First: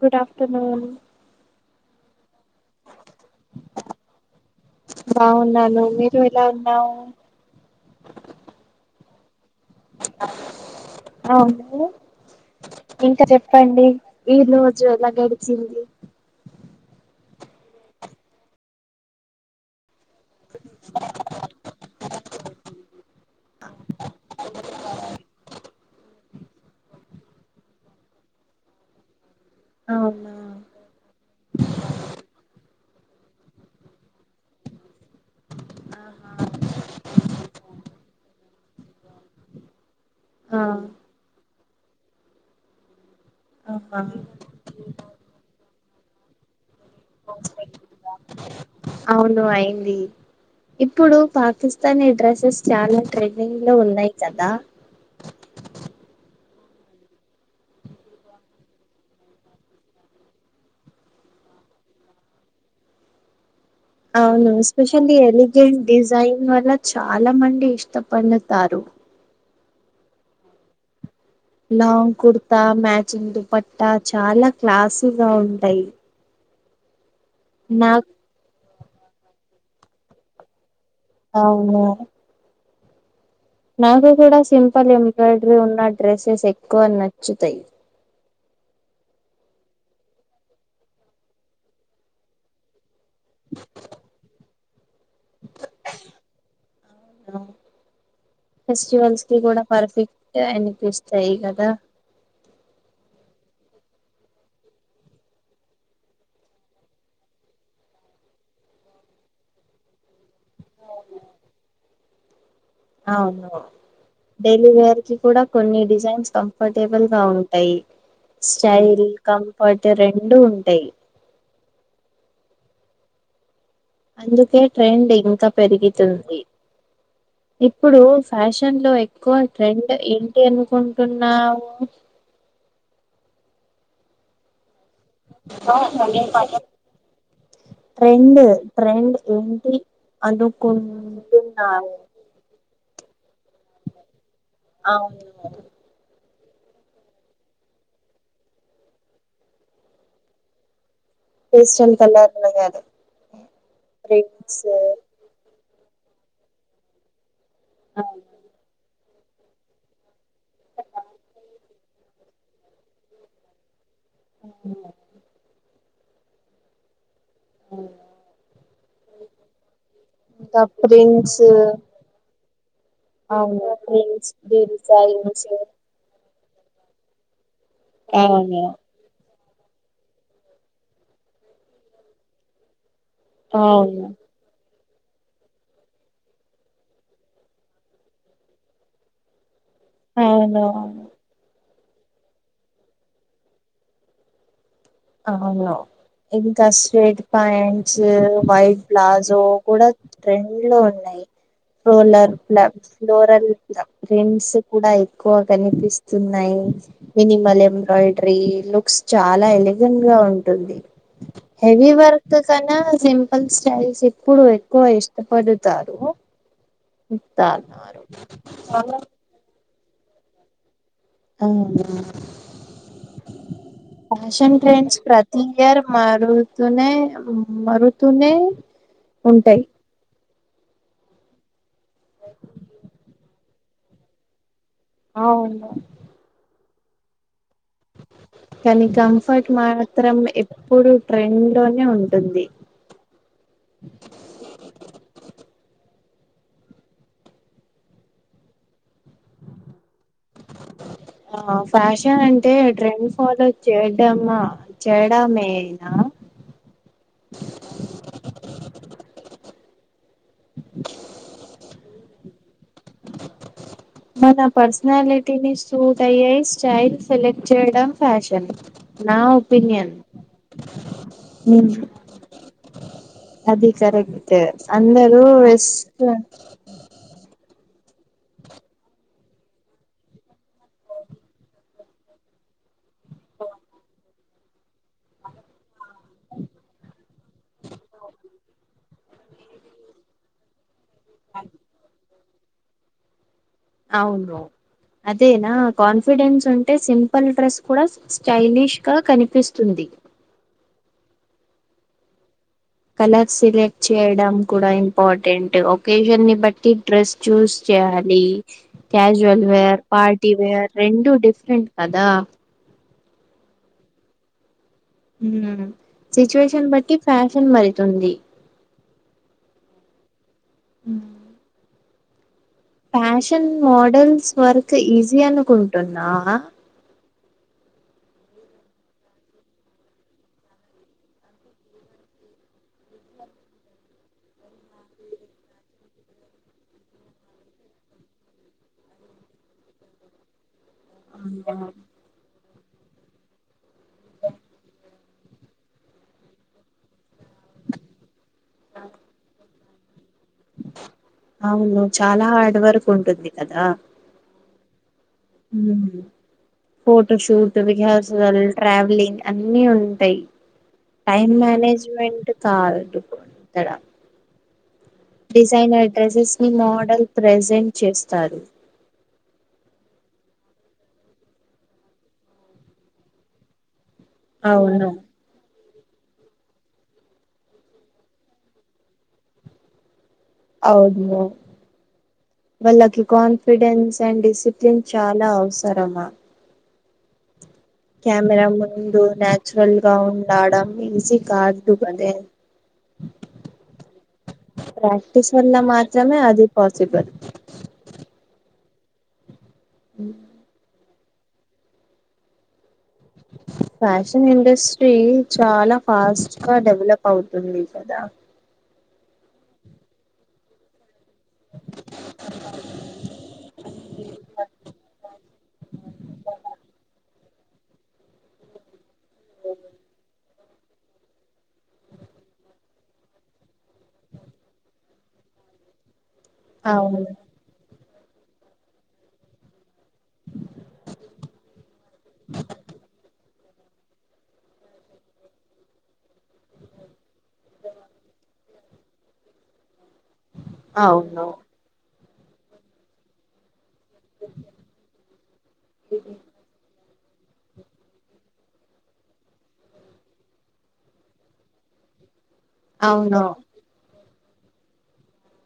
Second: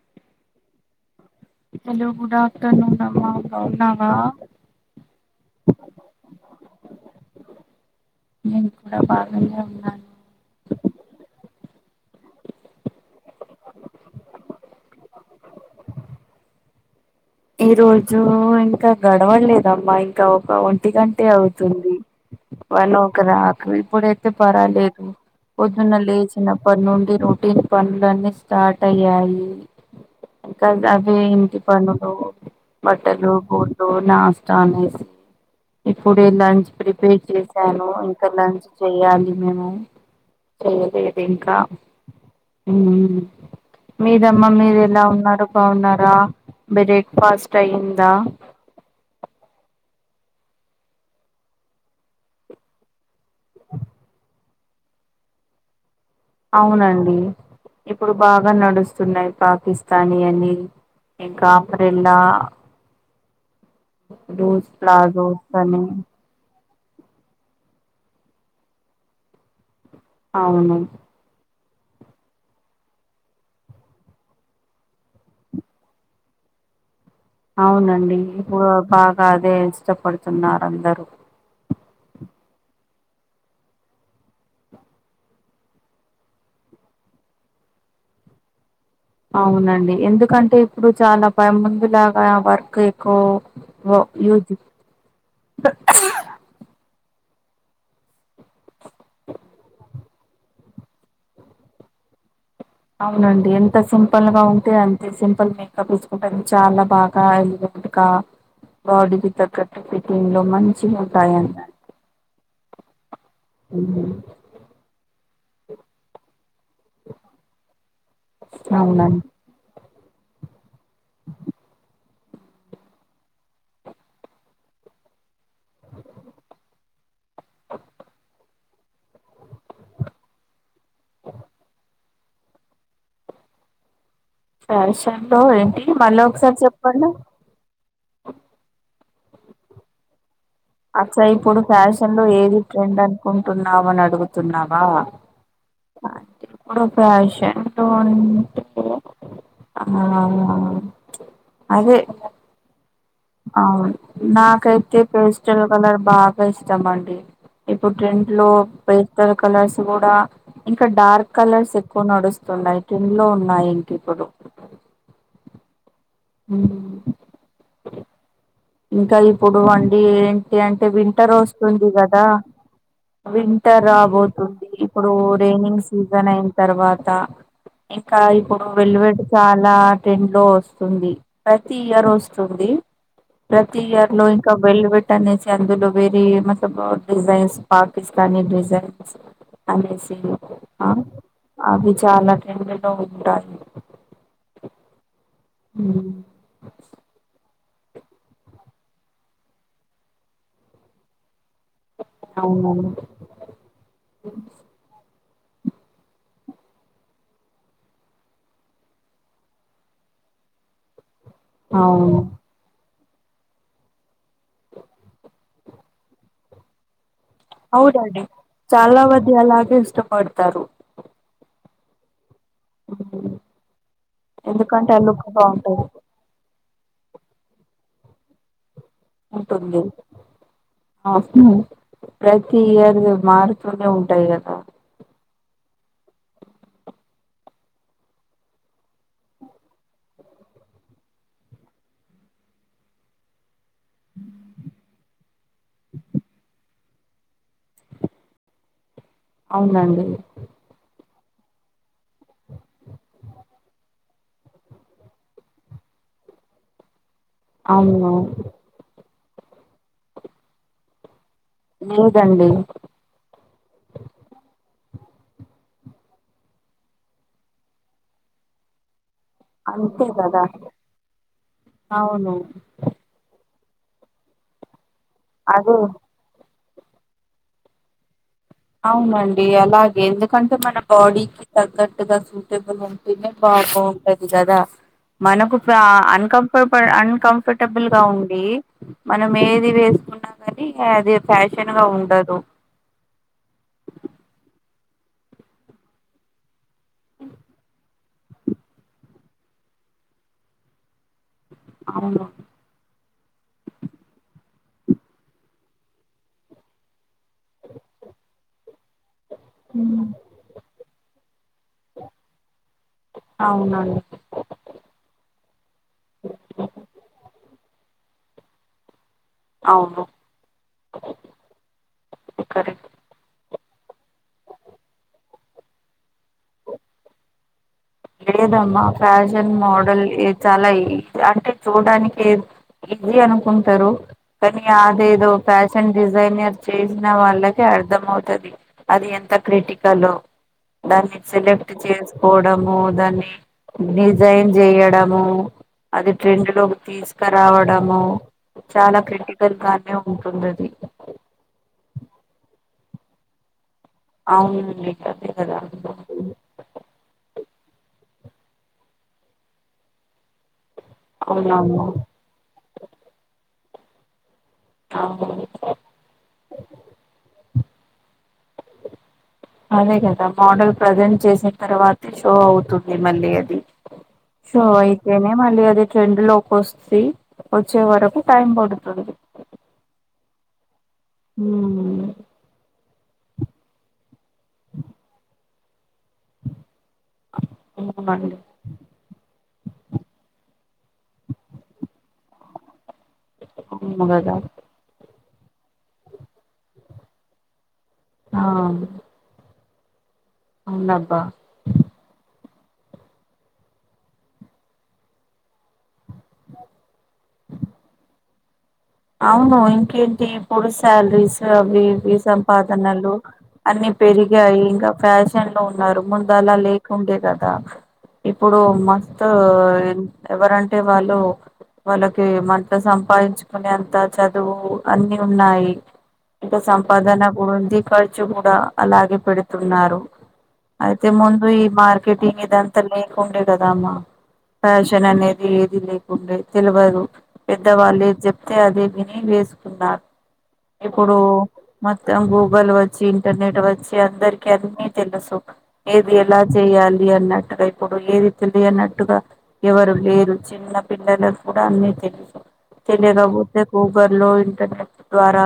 Good afternoon hello good afternoon అమ్మా బాగున్నావా బాగున్నాను మీరు ఎలా ఉన్నావు నేను కూడా బాగానే ఉన్నా అ నువ్వు ఇంకా చెప్పండి ఈ రోజు ఎలా గడిచింది ఈ రోజు ఇంకా గడవ లేదమ్మా ఇంకా ఒక ఒంటి గంటే అవుతుంది వన్ ఒక రాకు ఇప్పుడైతే పర్వాలేదు వ పొద్దున లేచినప్పటి నుండి రొటీన్ పనులన్నీ స్టార్ట్ అయ్యాయి అవునా కా అవి ఎంటి పను అంట్లు బట్టలు గుడు నాష్ట నైయి ఇప్పుడే లంచ్ ప్రిపేర్ చేసాను ఇంకా లంచ్ చెయాలి మేము ఆ పోలేదు ఇంకా ఉమ్ ఉమ్ ఆహా మీదమ్మ మీరు ఎలా ఉన్నారు బాగున్నారా బ్రేక్ ఫాస్ట్ అయిందా అవును అయింది ఇప్పుడు పాకిస్తాన్ ఈ డ్రెస్సెస్ చాల ట్రెండింగ్ లో ఉన్నాయి కదా అవునండి ఇప్పుడు బాగ నడుస్తున్నాయి పాకిస్తానీ అని ఇంక ఆ పరెండా అవును ఎస్పెషియల్లీ ప్లాజోస్ అని ఎలిగెంట్ డిజైన్ వల్ల చాలా మంది ఇష్టపండుతారు అవున లాంగ్ కుర్తా మ్యాచింగ్ దుపట్టా చాల క్లాసుగ ఉంటాయి నాకు అవునండి ఇప్పుడు బాగా అదే ఇష్టపడుతున్నారు అందరు అవును నాకు కూడా సింపుల్ ఎంబ్రాయిడరీ ఉన్న డ్రెస్సెస్ ఎక్కువ నచ్చుతాయి అవునండి ఎందుకంటే ఇప్పుడు చాలా పై ముందు లాగా వర్క్ ఎక్ కు యూజ్ అవునవును ఫెస్టివల్స్ కి కూడ పర్ఫెక్ట్ అనిపిస్తాయి కదా అవునండి ఎంత సింపుల్ గా ఉంటే అంతే సింపుల్ మేకప్ వేసుకుంటేది చాలా బాగా ఇకా బాడీకి తగ్గట్టు ఫిటింగ్ లో మంచిగ ఉంటాయన్ట అవును డైలీ వేర్ కి కూడా కొన్ని డిజైన్స్ కంఫర్టబుల్గా ఉంటాయి స్టైల్ అవునండి కంఫర్ట్ రెండు ఉంటాయి అందుకే ట్రెండ్ ఇంకా పెరిగుతుంది ఇప్పుడు ఫ్యాషన్లో ఎక్కువ ట్రెండ్ ఏంటి అనుకుంటున్నావు పర్ష బా ఏంటి మళ్ళ ఒకసారి చెప్పండి ట్రెండ్ ట్రెండ్ ఏంటి అనుకుంటున్నారు నువ్ ఏది ట్రెండ్ అనుకుంటున్నావని అడుగుతున్నావా అవును ఇప్పుడ ఫ్యాషన్లో అంటె ఆ హెయిస్టెల్ అదే కలర్లో కాదు అవును ప్రింట్స్ నాకైతే పేస్టల్ కలర్ బాగా ఇష్టం అండి ఇప్పుడు ట్రెండ్ లో పేస్టెల్ కలర్స్ కూడా ఇంకా డార్క్ కలర్స్ ఎక్కువ నడుస్తున్నాయి క కింలో ఉన్నాయి ఇంక ఇప్పుడు ఉమ్ ఉ అవు ఇంక ఇప్పుడు అండి ఏంటి ఇంకా అంటే వింటర్ ప్రింట్స్ వస్తుంది కదా అవును వింటర్ ప్రింట్స్ రాబోతుంది ఇప్పుడు డిజైన్స్ రైనింగ్ స్ సీజన్ అయిన్ తర్వాత ఇంకా అవును ఇప్పుడు వెల్లువడి చాలా టెండ్ లో వస్తుంది ప్రతి ఇయర్ వస్తుంది ప్రతి అవును ఇయర్ లో ఇంక వెళ్ళట్ ట్టనేసి అందులో వెరీ మత డిిజైన్స్ పాకిస్త డిజైన్స్ అనేసి అవును ఆ అవును అవి చాలా ట్రెండ్ లో ఉంటాయి అవును ఉమ్, ఇంక స్ట్రేట్ ప్యాంట్స్ వైట్ ప్లాజో కూడా ట్రెండ్ లో ఉన్నాయి ఫోలర్ పలా అవునవును ఫలోరల్ ట్రెండ్స్ కూడా ఎక్కువ కనిపిస్తున్నాయి మెనిిమల్ ఎంబ్రాడ్రిీ లుక్స్ చాలా ఎలె ఉంటుంది హెవీ అవును వర్క్ సనా సింపుల్ స్టైల్స్ ఇప్పుడు ఎక్కువ ఇష్టపడతారు ఇత్తార్ అవునండి చాలా మంది అలాగే ఇష్టపడతారు అ ఉమ్, ఫ్యాషన్ ఎందుకంటే ట్రెండ్స్ ఆ లుక్ ప్రతి ఇయర్ బాగుంటది మరు తునే మరుతుూనే ఉంటుంది ఆ హు ప్రతి ఇయర్ది మారుతూనే ఉంటాయి కదా అవును కానీ కంఫర్ట్ మాత్రం ఎప్పుడు ట్రెండ్ లోనే ఉంటుంది అవునండి ఆ ఫ్యాషన్ అంటే ట్రెండ్ ఫాలో చేయడమా చేయడమేనా అవును ఏంటండీ మన పర్సనాలిటీని సూట్ అయ్యే స్టైల్ సెలెక్ట్ చేయడం ఫ్యాషన్ నా అంతే ఒపీనియన్ దా అవును అదికరగతే అందరు ఎస్ అదే ట్ అవునండి అలాగే ఎందుకంటే మన బాడీకి తగ్గట్టుగా బపి బాపు పది కద [unintelligible] మనకు ఫ అన్కంఫర్ట అన్కంఫర్టబుల్ గా ఉంది మనం ఏది వేసుకున్నా కానీ అది ఫ్యాషన్ గా ఉండదు అవును అదేనా కాన్ఫిడెన్స్ ఉంటే సింపుల్ డ్రెస్ కూడా స్టై స్టైలిష్ గా కనిపిస్తుంది అవును కలర్స్ సెలెక్ట్ చేయడం కూడా ఇంపార్టెంట్ ఒకేషన్ని బట్టి డ్రెస్ షూస్ చేయాలి క్యాజువల్ వేర్ ఉ పార్టీవేర్ రెండు డిఫరెంట్ కదా అవునండి ఉ సిచువేషన్ బట్టి ఫ్యాషన్ మరితుంది అవును ఉ correct fashion models work easy అనుకుంటుందా లేదమ్మా ఫ్యాషన్ మోడల్ చాలా ఈ అంటే చూడడానికి ఈజీ అనుకుంటారు కానీ అదేదో ఫ్యాషన్ డిజైనర్ చేసిన వాళ్ళకే అర్థమవుతది అది ఎంత క్రిటికలో దాన్ని సెలెక్ట్ చేసుకోవడము దాన్ని డిజైన్ చేయడము అది ట్రెండులోకి తీసుకురావడము చాలా క్రిటికల్ గానే ఉంటుంది అది అవును చాలా హార్డ్ వర్క్ ఉంటుంది కదా అవునండి అదే కదా ఉ హు ఫోటో షూట్ విహసాలు ట్రావెలింగ్ అన్నీ ఉంటాయి టైమ్ అవునవును మేనేజ్మెంట్ కాదు ఇక్కడా ఆవును డిజైనర్ డ్రెస్సెస్ ని మోడల్ ప్రజెంట్ చేస్తారు అదే కదా మోడల్ ప్రజెంట్ చేసిన తర్వాతే షో అవుతుంది మళ్ళీ అది షో అవును అయితేనే మళ్ళీ అది ట్రెండ్ లోకి వస్తే వచ్చే వరకు టైం పడుతుంది అవును ఉ వాళ్ళకి కాన్ఫిడెన్స్ అండ్ డిసిప్లిన్ చాలా అవసరమా అవునండి క్యమెరా ముందు నే చురల్ గా ల్గావున్ ఉండడమ్ ఈజీ కాదు అదే అవును కదా ప్రాక్టీస్ వల్ల మాత్రమే అది పాసిబల్ ఆ ఉ [unintelligible] [inaudible] అవునాబ్బా [unintelligible] [inaudible] ఫ్యాషన్ ఇండస్ట్రీ చాలా ఫాస్ట్ గా డెవలప్ అవుతుంది కదా అవును ఇంకేంటి ఇప్పుడు శాలరీస్ అవిఇవి సంపాదనలు అన్ని పెరిగాయి ఇంకా ఫ్యాషన్ లో ఉన్నారు ముందు అలా లేకుండే కదా ఇప్పుడు మస్త్ ఎవరంటే వాళ్ళు వాళ్ళకి మంట సంపాదించు కునేంత చదువు అన్ని ఉన్నాయి ఇంకా అవును సంపాదన ఉంది ఖర్చు కూడా అలాగే పెడుతున్నారు అయితే ముందు ఈ మార్కెటింగ్ ఇదంతా లేకు ఉండే కదమ్మా ఫ్యాషన్ అనేది ఏది లేకుండే తెల్వదు పెద్దవాళ్ళు ఏంది చెప్ తే అదే విని వేసుకున్నారు ఇప్పుడు అవును మొత్తం గూగుల్ వచ్చి ఇంటర్నెట్ వచ్చి అందరికి అన్నీ తెలుసు ఏది ఎలా చేయాలి అన్నట్టుగా ఇప్పుడు ఏది తెలియనట్టుగా ఎవరు లేరు చిన్న పిల్లలకు కూడా అన్నీ తెలిసు అవును లేకపోతే గూగుల్ లో ఇంటర్నెట్ ద్వారా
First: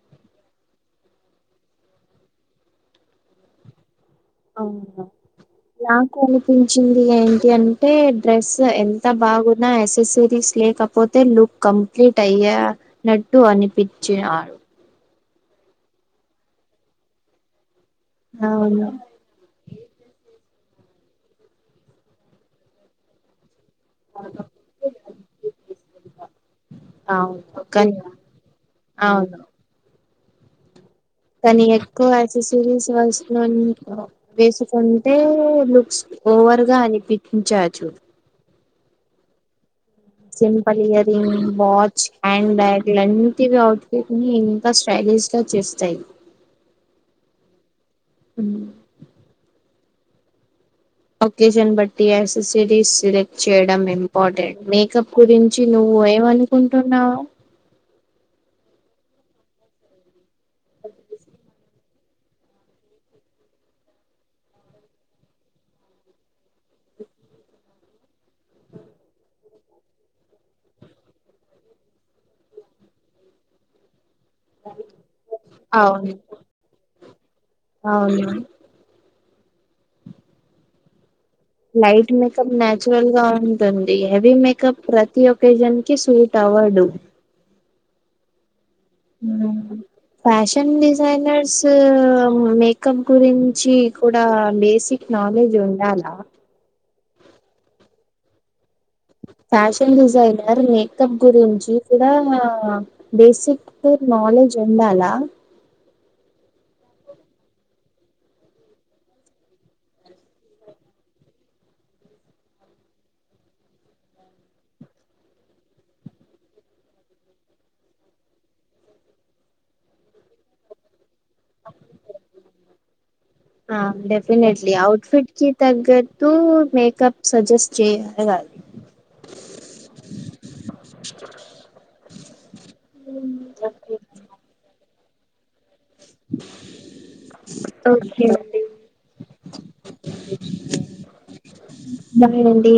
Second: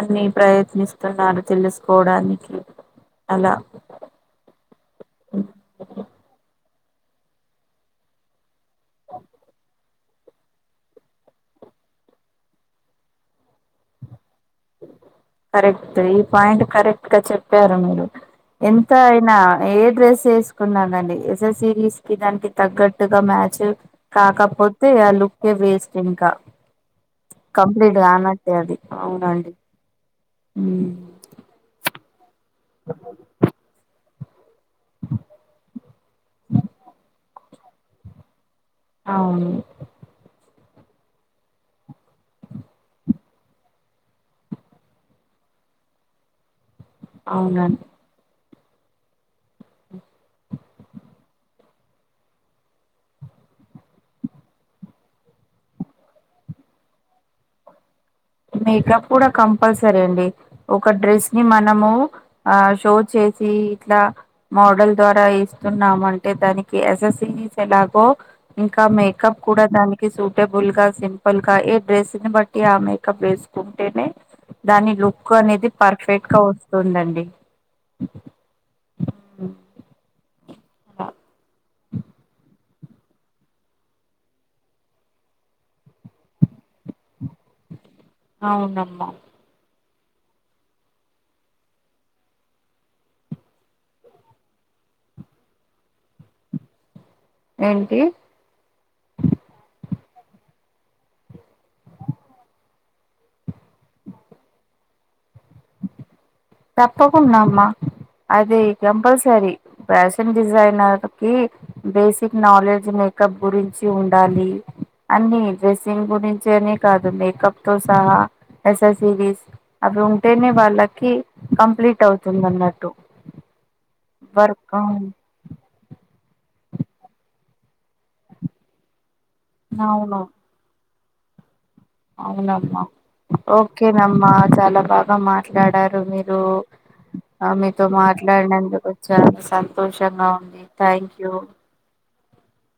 అన్ని ప్రయత్నిస్తున్నారు తెలుసుకోవడానికి అలా మ్ నాకు అనిపించింది ఏంటి అంటే డ్రెస్ ఎంత బాగున్నా ఎసెసరీస్ లేక పోతే లుక్ కంప్లీట్ అయ్యానట్టు అనిపించినాడు కరెక్ట్ ఈ పాయింట్ కరెక్ట్ గా చెప్పారు మీరు అవును ఎంత నా ఏ డ్రెస్ వేసుకున్నానండి ఎస్ఎస్ సిరీస్ కి దానికి తగ్గట్టుగా మ్యాచ్ కాకపోతే ఆ లుక్కే వేస్ట్ ఇంకా అవును కానీ కంప్లీట్ గానట్టె అది అవును అవునండి కానీ ఎక్కువ ఎసెసరీస్ వయసు లో వేసుకుంటే లుక్స్ ఓవర్ గా అనిపించచ్చు అవును simple earring watch hand bag ఇలాంటివి అవుట్ ఫిట్ ని స్టైలిష్ గా చేస్తాయి అవునా ఉ ఒకేషన్ బట్టి ఎసెసరీస్ సెలెక్ట్ చేయడం ఇంపార్టెంట్ మేకప్ గురించి నువ్వు ఏమని కుంటున్నావు. మేకప్ కూడా కంపల్సరీ అండి. ఒక డ్రెస్ ని మనము ఆ షో చేసి ఇట్లా మోడల్ ద్వారా ఇస్తున్నామంటే దానికి ఎస్ఎస్సిరీస్ ఎలాగో ఇంకా మేకప్ కూడా దానికి సూటబుల్గా సింపుల్గా ఏ డ్రెస్ ని బట్టి ఆ మే మేకప్ వేసుకుంటేనే దాని లుక్ అనేది పర్ఫెక్ట్ గా వస్తుందండి. అవునా అ లైట్ మేకప్ నా చురల్గా ఉంటుంది హెవీ మేకప్ ప్రతి ఒకేషన్ కి సూట్ అవ్వదు. అవునమ్మా. మ్మ్. ఫ్యాషన్ డిజైనర్స్ మేకప్ గురించి కూడా బేసిక్ నాలెడ్జ్ ఉండాలా? ఏంటి? ఫ్యాషన్ డిజైనర్ మేకప్ గురించి కూడా బేసిక్ నాలెడ్జ్ ఉండాలా? తప్పకుండామ్మా అది కంపల్సరీ ఫ్యాషన్ డిజైనర్ కి బేసిక్ నాలెడ్జ్ మేకప్ గురించి ఉండాలి. అన్ని డ్రెస్సింగ్ గురించనే కాదు మేకప్ తో సహా ఎస్ససిరీస్ అవి ఉంటేనే వాళ్ళకి కంప్లీట్ అవుతుంది అన్నట్టు. ఆ డెఫినెట్లీ వర్క్ ఔట్ఫిట్కి తగ్గట్టు మేకప్ సజెస్ట్ చేయగలగాలి. అవును అవునమ్మా ఓకేనమ్మా చాలా బాగా మాట్లాడారు మీరు. ఆ మీతో ఓకే అండి మాట్లాడినందుకు చాలా సంతోషంగా ఉంది థ్యాంక్యూ. బాయ్ అండి.